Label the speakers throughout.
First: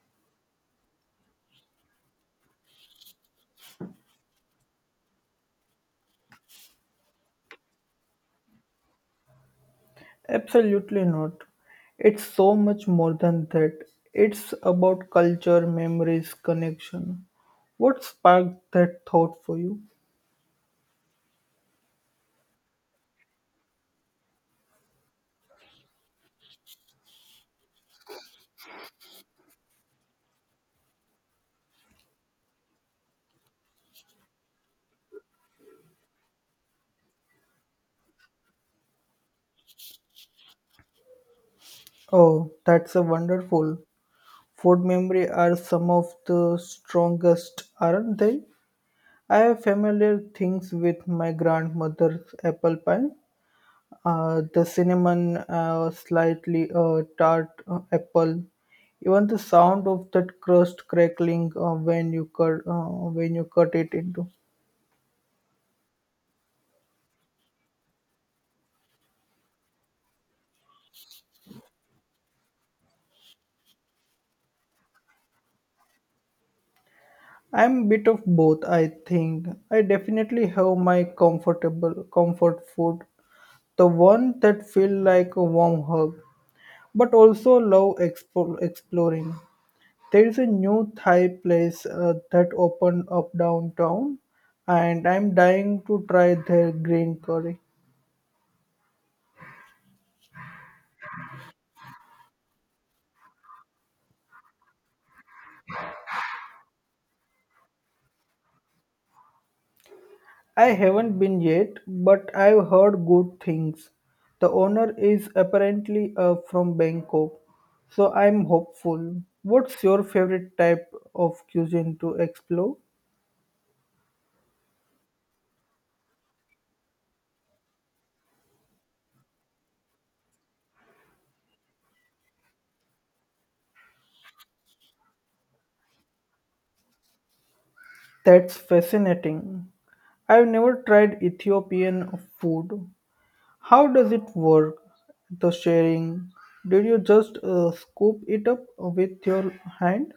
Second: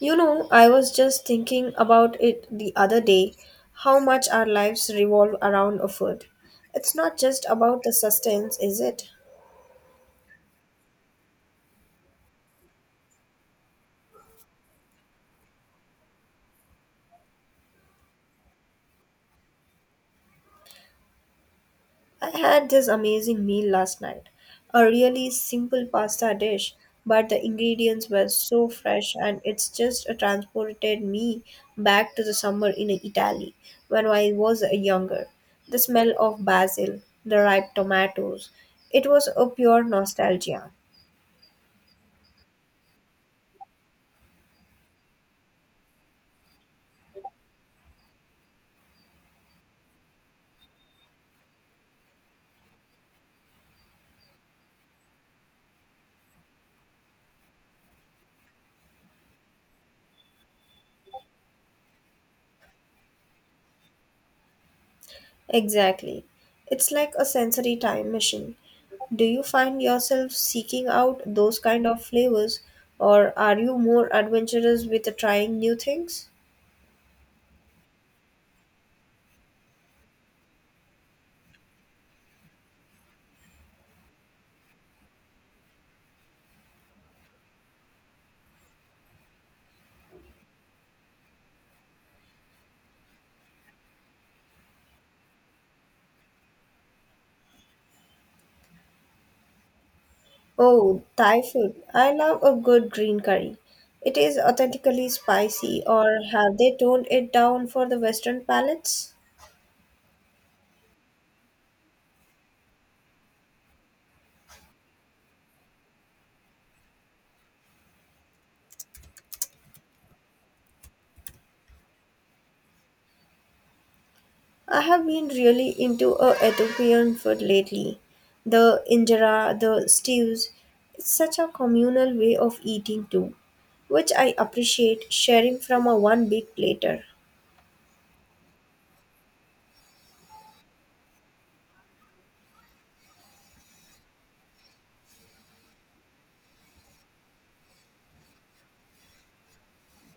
Speaker 1: You know, I was just thinking about it the other day how much our lives revolve around a food. It's not just about the sustenance, is it?
Speaker 2: Absolutely not. It's so much more than that. It's about culture, memories, connection. What sparked that thought for you?
Speaker 1: I had this amazing meal last night, a really simple pasta dish, but the ingredients were so fresh and it's just transported me back to the summer in Italy when I was younger. The smell of basil, the ripe tomatoes, it was a pure nostalgia.
Speaker 2: Oh, that's a wonderful. Food memory are some of the strongest, aren't they? I have familiar things with my grandmother's apple pie. The cinnamon, slightly tart apple, even the sound of that crust crackling when you cut it into.
Speaker 1: Exactly. It's like a sensory time machine. Do you find yourself seeking out those kind of flavors, or are you more adventurous with trying new things?
Speaker 2: I'm a bit of both, I think. I definitely have my comfort food, the one that feel like a warm hug, but also love exploring. There is a new Thai place that opened up downtown, and I'm dying to try their green curry.
Speaker 1: Oh, Thai food. I love a good green curry. It is authentically spicy, or have they toned it down for the Western palates?
Speaker 2: I haven't been yet, but I've heard good things. The owner is apparently from Bangkok, so I'm hopeful. What's your favorite type of cuisine to explore?
Speaker 1: I have been really into Ethiopian food lately. The injera, the stews, it's such a communal way of eating too, which I appreciate sharing from a one big platter.
Speaker 2: That's fascinating. I've never tried Ethiopian food. How does it work? The sharing? Did you just scoop it up with your hand?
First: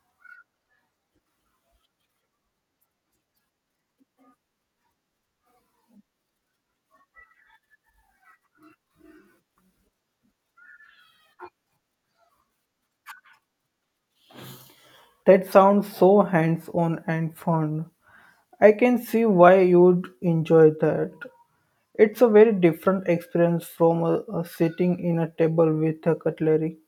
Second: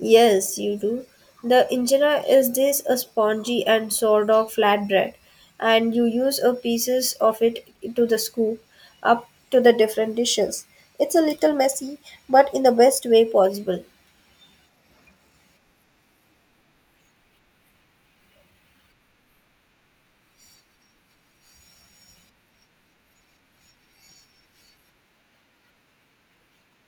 Speaker 1: Yes, you do. The injera is this a spongy and sort of flatbread, and you use a pieces of it to the scoop up to the different dishes. It's a little messy, but in the best way possible.
Speaker 2: That sounds so hands on and fun. I can see why you'd enjoy that. It's a very different experience from sitting in a table with a cutlery.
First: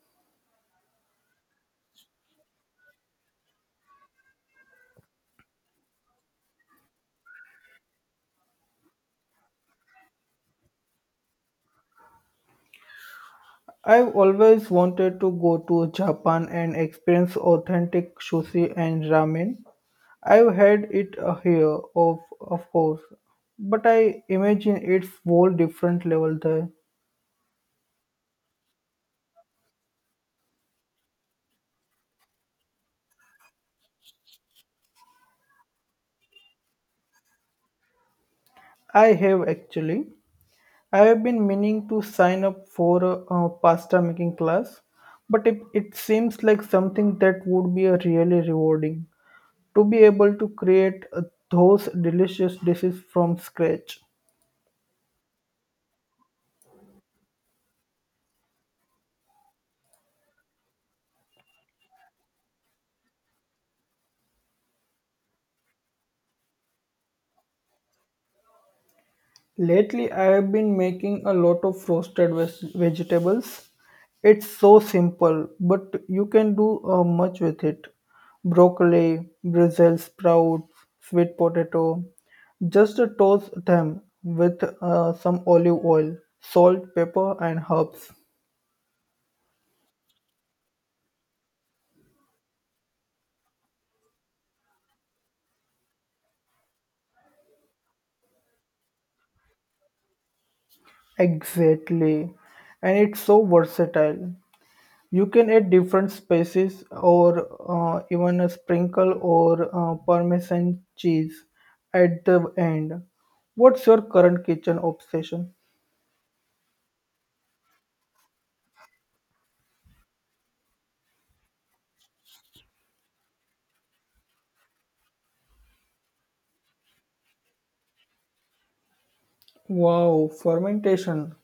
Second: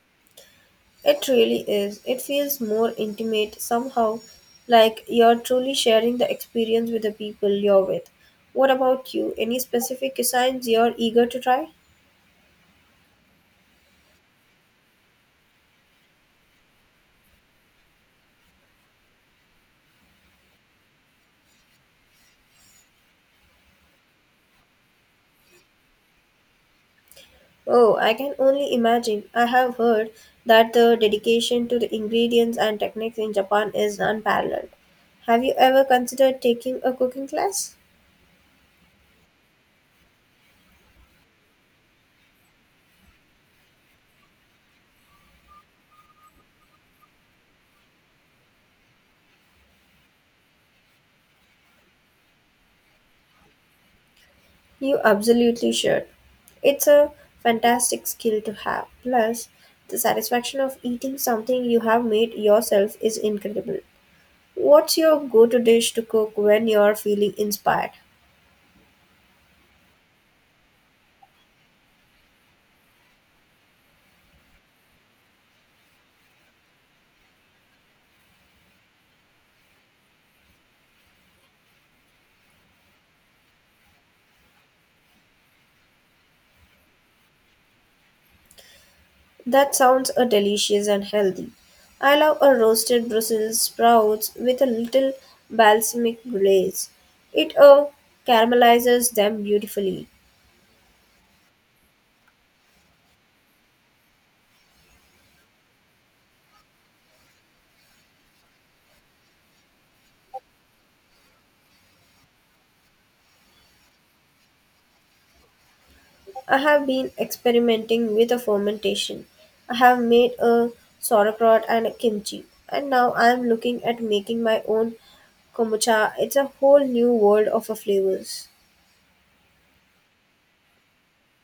Speaker 1: It really is. It feels more intimate somehow, like you're truly sharing the experience with the people you're with. What about you? Any specific cuisines you're eager to try?
Speaker 2: I've always wanted to go to Japan and experience authentic sushi and ramen. I've had it here, of course, but I imagine it's whole different level there.
Speaker 1: Oh, I can only imagine. I have heard that the dedication to the ingredients and techniques in Japan is unparalleled. Have you ever considered taking a cooking class?
Speaker 2: I have actually. I have been meaning to sign up for a, pasta making class, but it seems like something that would be a really rewarding to be able to create those delicious dishes from scratch.
Speaker 1: You absolutely should. It's a fantastic skill to have. Plus, the satisfaction of eating something you have made yourself is incredible. What's your go to dish to cook when you're feeling inspired?
Speaker 2: Lately, I have been making a lot of roasted vegetables. It's so simple, but you can do much with it. Broccoli, Brussels sprouts, sweet potato. Just toast them with some olive oil, salt, pepper, and herbs.
Speaker 1: That sounds delicious and healthy. I love a roasted Brussels sprouts with a little balsamic glaze. It caramelizes them beautifully.
Speaker 2: Exactly. And it's so versatile. You can add different spices or even a sprinkle or parmesan cheese at the end. What's your current kitchen obsession?
Speaker 1: I have been experimenting with a fermentation. I have made a sauerkraut and a kimchi, and now I am looking at making my own kombucha. It's a whole new world of a flavors.
Speaker 2: Wow, fermentation.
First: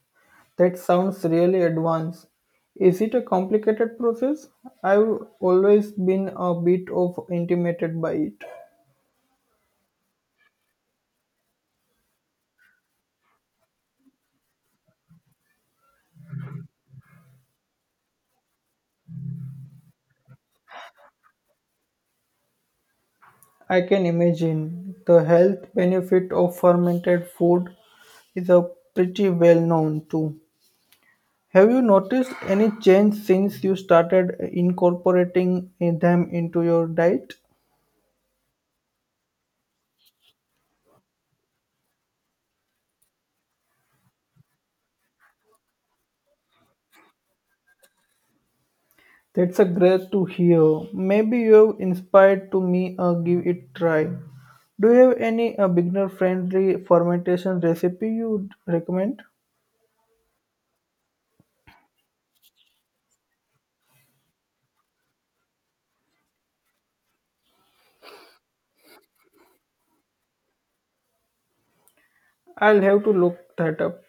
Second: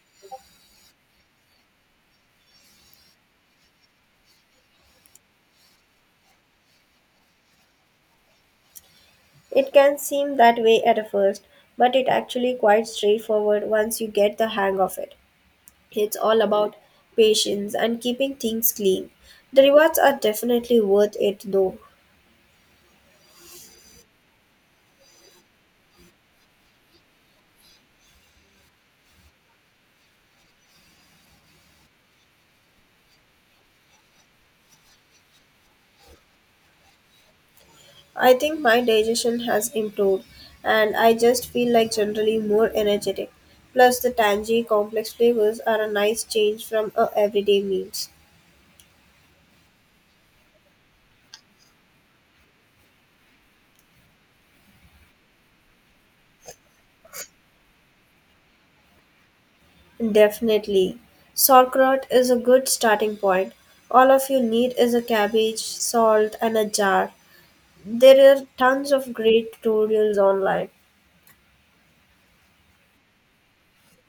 Speaker 2: That sounds really advanced. Is it a complicated process? I've always been a bit of intimidated by it.
Speaker 1: It can seem that way at a first, but it actually quite straightforward once you get the hang of it. It's all about patience and keeping things clean. The rewards are definitely worth it though.
Speaker 2: I can imagine the health benefit of fermented food is a pretty well known too. Have you noticed any change since you started incorporating them into your diet?
Speaker 1: I think my digestion has improved and I just feel like generally more energetic. Plus, the tangy, complex flavors are a nice change from our everyday meals.
Speaker 2: That's a great to hear. Maybe you've inspired to me give it try. Do you have any beginner friendly fermentation recipe you'd recommend?
Speaker 1: Definitely. Sauerkraut is a good starting point. All of you need is a cabbage, salt, and a jar. There are tons of great tutorials online.
Speaker 2: I'll have to look that up.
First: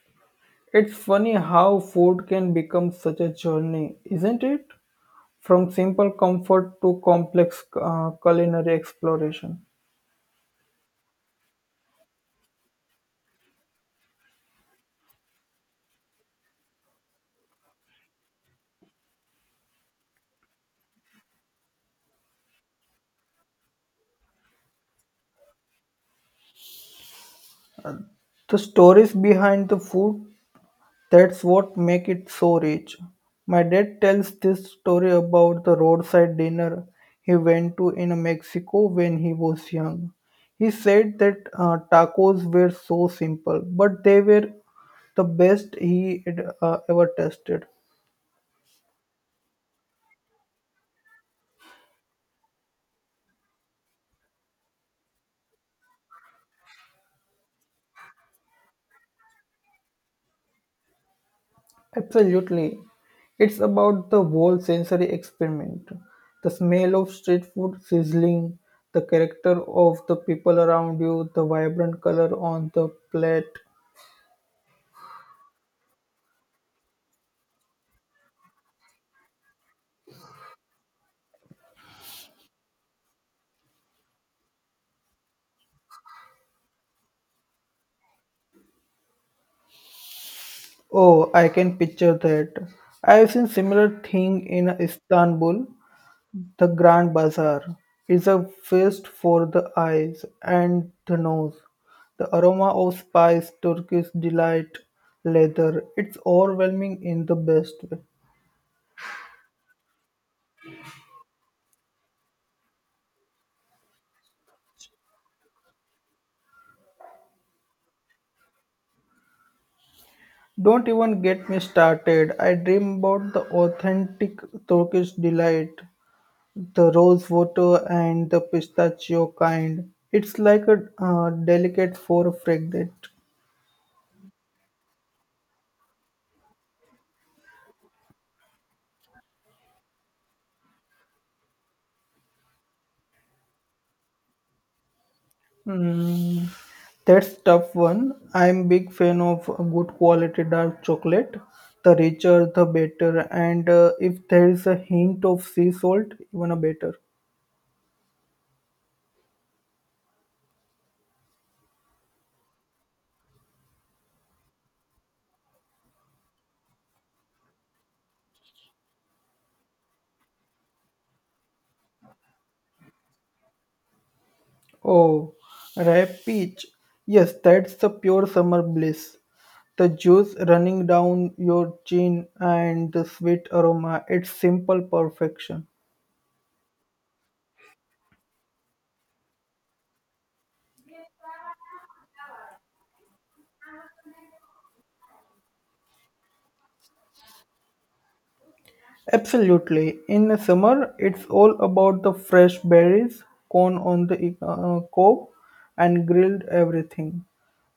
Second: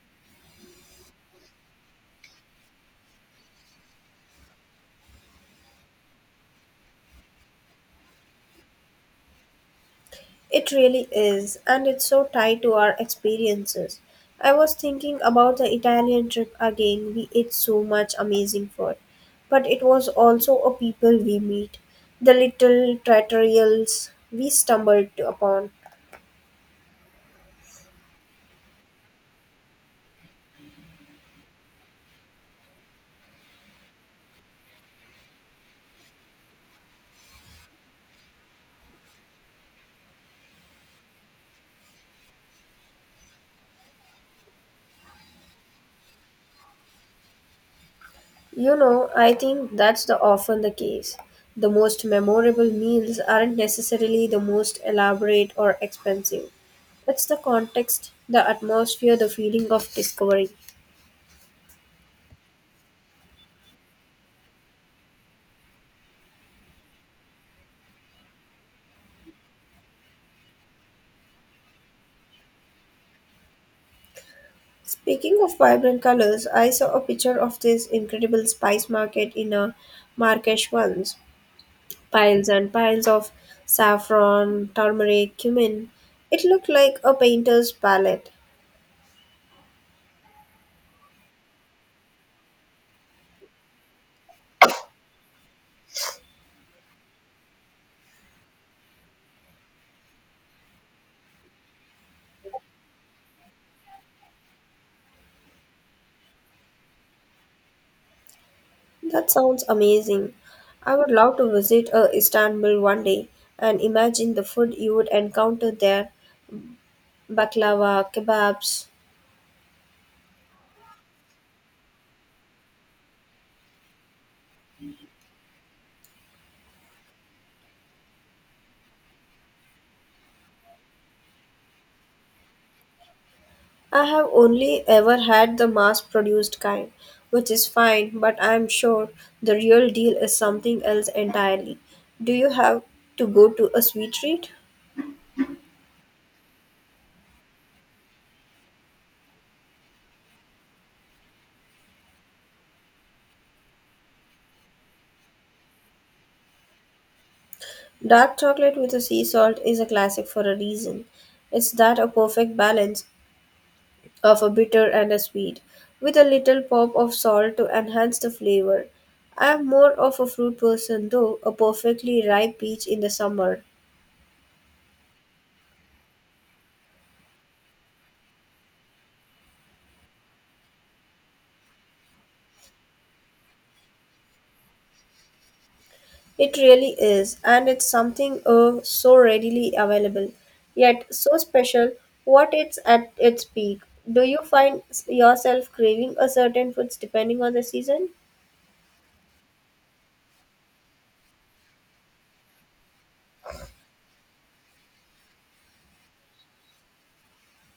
Speaker 2: It's funny how food can become such a journey, isn't it? From simple comfort to complex culinary exploration.
Speaker 1: It really is, and it's so tied to our experiences. I was thinking about the Italian trip again. We ate so much amazing food, but it was also a people we meet, the little trattorials we stumbled upon.
Speaker 2: The stories behind the food, that's what make it so rich. My dad tells this story about the roadside dinner he went to in Mexico when he was young. He said that tacos were so simple, but they were the best he had ever tasted.
Speaker 1: You know, I think that's the often the case. The most memorable meals aren't necessarily the most elaborate or expensive. It's the context, the atmosphere, the feeling of discovery.
Speaker 2: Absolutely. It's about the whole sensory experiment. The smell of street food sizzling, the character of the people around you, the vibrant color on the plate.
Speaker 1: Speaking of vibrant colors, I saw a picture of this incredible spice market in a Marrakesh once. Piles and piles of saffron, turmeric, cumin. It looked like a painter's palette.
Speaker 2: Oh, I can picture that. I have seen similar thing in Istanbul. The Grand Bazaar is a feast for the eyes and the nose. The aroma of spice, Turkish delight, leather, it's overwhelming in the best way.
Speaker 1: That sounds amazing. I would love to visit Istanbul one day and imagine the food you would encounter there baklava, kebabs,
Speaker 2: Don't even get me started. I dream about the authentic Turkish delight, the rose water and the pistachio kind. It's like a delicate for fragrant.
Speaker 1: I have only ever had the mass produced kind, which is fine, but I am sure the real deal is something else entirely. Do you have to go to a sweet treat?
Speaker 2: Mm, that's tough one. I'm big fan of good quality dark chocolate. The richer, the better. And if there is a hint of sea salt, even a better.
Speaker 1: Dark chocolate with a sea salt is a classic for a reason. It's that a perfect balance of a bitter and a sweet, with a little pop of salt to enhance the flavor. I am more of a fruit person though, a perfectly ripe peach in the summer.
Speaker 2: Oh, ripe peach. Yes, that's the pure summer bliss. The juice running down your chin and the sweet aroma. It's simple perfection.
Speaker 1: It really is, and it's something so readily available, yet so special what it's at its peak. Do you find yourself craving a certain foods depending on the season?
Speaker 2: Absolutely. In the summer, it's all about the fresh berries, corn on the cob, and grilled everything.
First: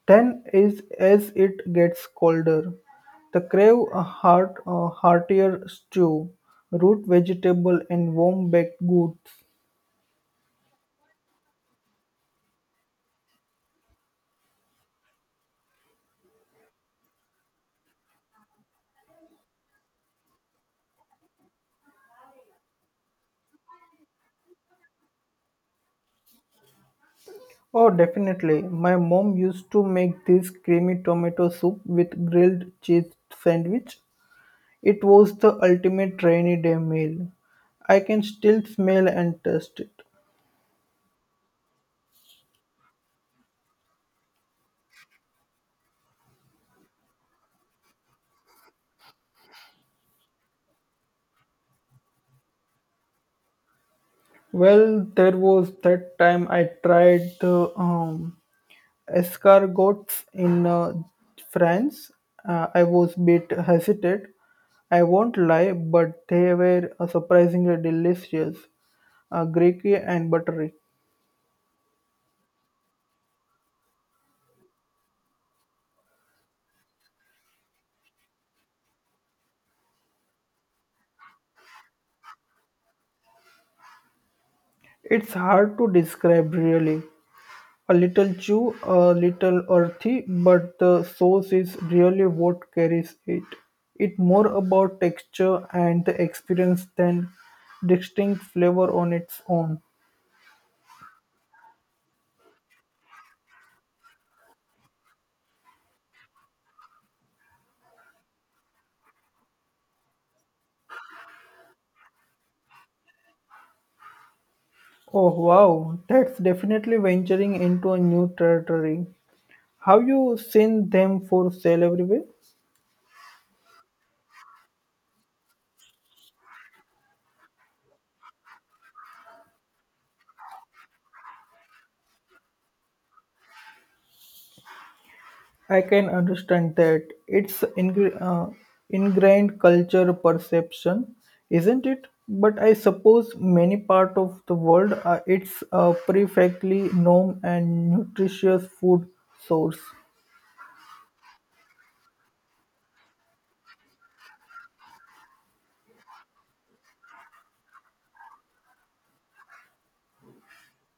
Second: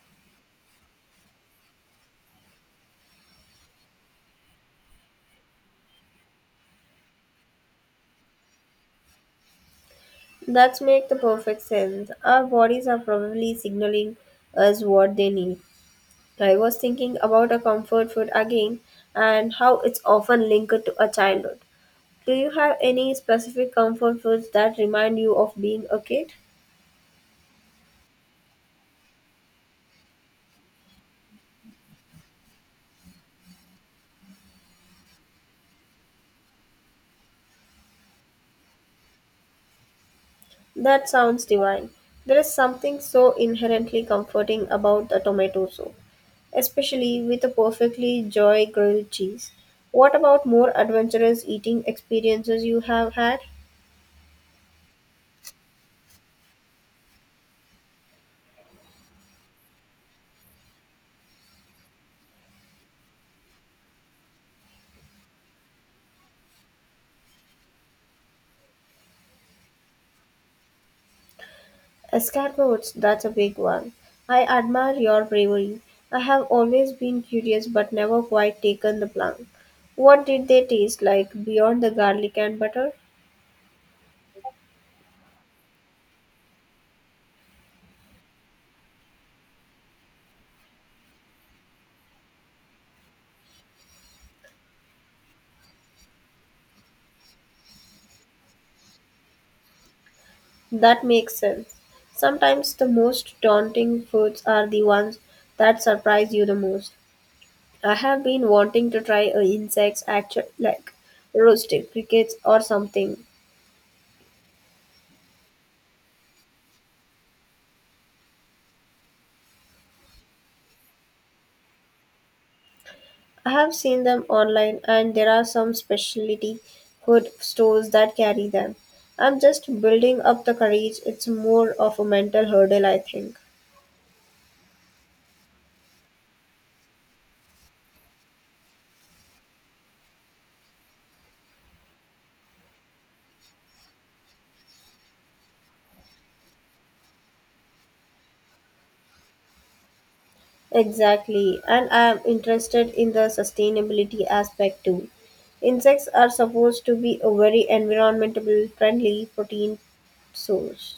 Speaker 2: Then, is as it gets colder, the crave a a heartier stew, root vegetable, and warm baked goods.
Speaker 1: That's make the perfect sense. Our bodies are probably signaling us what they need. I was thinking about a comfort food again and how it's often linked to a childhood. Do you have any specific comfort foods that remind you of being a kid?
Speaker 2: Oh, definitely. My mom used to make this creamy tomato soup with grilled cheese sandwich. It was the ultimate rainy day meal. I can still smell and taste it.
Speaker 1: That sounds divine. There is something so inherently comforting about a tomato soup, especially with a perfectly joy grilled cheese. What about more adventurous eating experiences you have had?
Speaker 2: Well, there was that time I tried the escargots in France. I was a bit hesitant. I won't lie, but they were surprisingly delicious, greasy and buttery.
Speaker 1: Escargots, that's a big one. I admire your bravery. I have always been curious but never quite taken the plunge. What did they taste like beyond the garlic and butter?
Speaker 2: It's hard to describe really. A little chew, a little earthy, but the sauce is really what carries it. It's more about texture and the experience than distinct flavor on its own.
Speaker 1: That makes sense. Sometimes the most daunting foods are the ones that surprise you the most. I have been wanting to try a insects actually like roasted crickets or something.
Speaker 2: Oh wow, that's definitely venturing into a new territory. Have you seen them for sale everywhere?
Speaker 1: I have seen them online and there are some specialty food stores that carry them. I'm just building up the courage. It's more of a mental hurdle, I think.
Speaker 2: I can understand that. It's ingrained culture perception, isn't it? But I suppose many part of the world, it's a perfectly known and nutritious food source.
Speaker 1: Exactly, and I am interested in the sustainability aspect too. Insects are supposed to be a very environmentally friendly protein source.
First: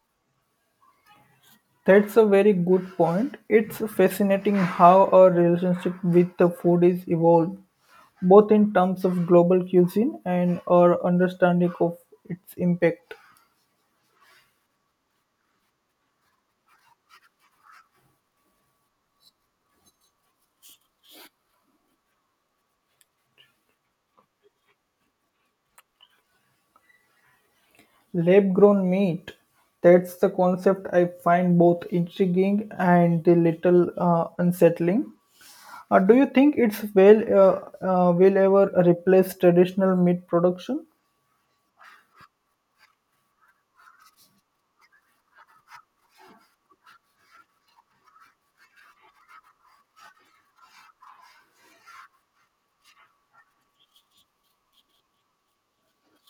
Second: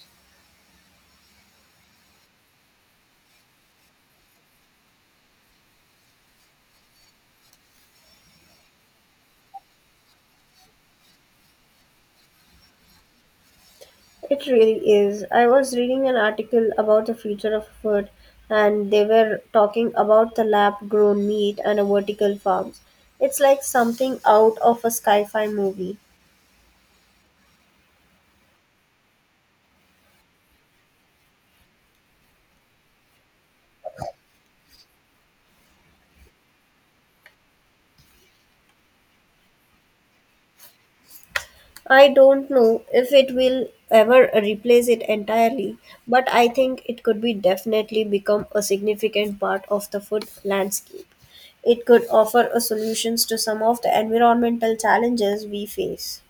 Speaker 2: That's a very good point. It's fascinating how our relationship with the food is evolved, both in terms of global cuisine and our understanding of its impact.
Speaker 1: It really is. I was reading an article about the future of food, and they were talking about the lab grown meat and a vertical farms. It's like something out of a sci fi movie.
Speaker 2: Lab-grown meat. That's the concept I find both intriguing and a little unsettling. Do you think it's will ever replace traditional meat production?
Speaker 1: I don't know if it will ever replace it entirely, but I think it could be definitely become a significant part of the food landscape. It could offer a solutions to some of the environmental challenges we face.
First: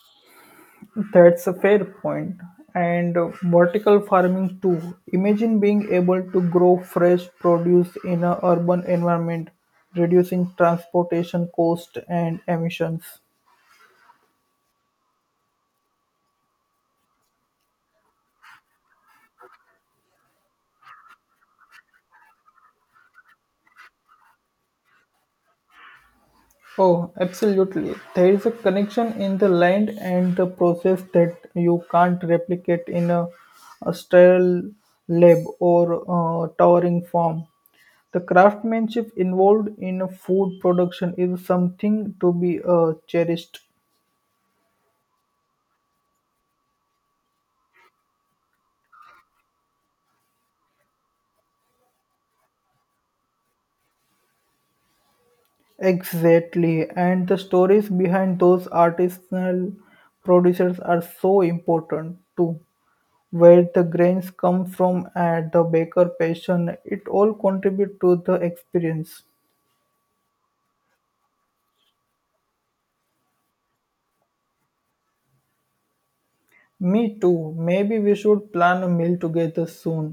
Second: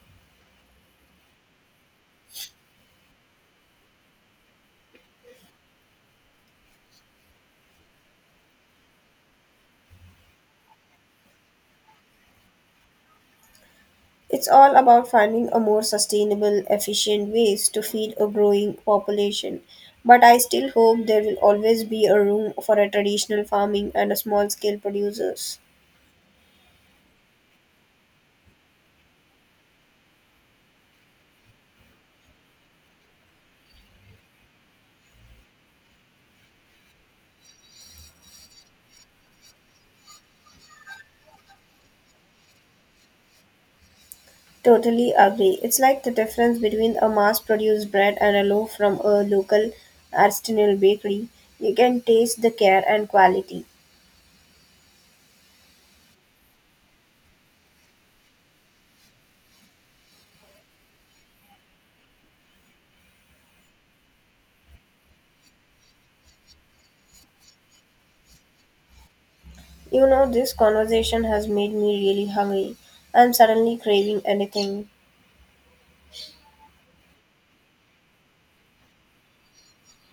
Speaker 2: That's a fair point. And vertical farming too. Imagine being able to grow fresh produce in an urban environment, reducing transportation cost and emissions.
Speaker 1: It's all about finding a more sustainable, efficient ways to feed a growing population. But I still hope there will always be a room for a traditional farming and a small scale producers.
Speaker 2: Oh, absolutely. There is a connection in the land and the process that you can't replicate in a sterile lab or towering farm. The craftsmanship involved in a food production is something to be cherished.
Speaker 1: Totally agree. It's like the difference between a mass produced bread and a loaf from a local artisanal bakery. You can taste the care and quality.
Speaker 2: Exactly, and the stories behind those artisanal producers are so important too, where the grains come from and the baker passion it all contribute to the experience.
Speaker 1: You know, this conversation has made me really hungry. I'm suddenly craving anything.
Speaker 2: Me too. Maybe we should plan a meal together soon.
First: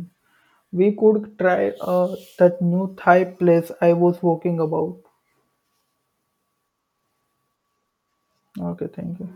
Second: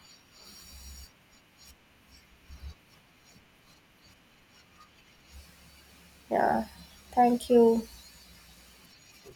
Speaker 2: We could try that new Thai place I was walking about.
Speaker 1: Yeah, thank you.
Speaker 2: Okay, thank you.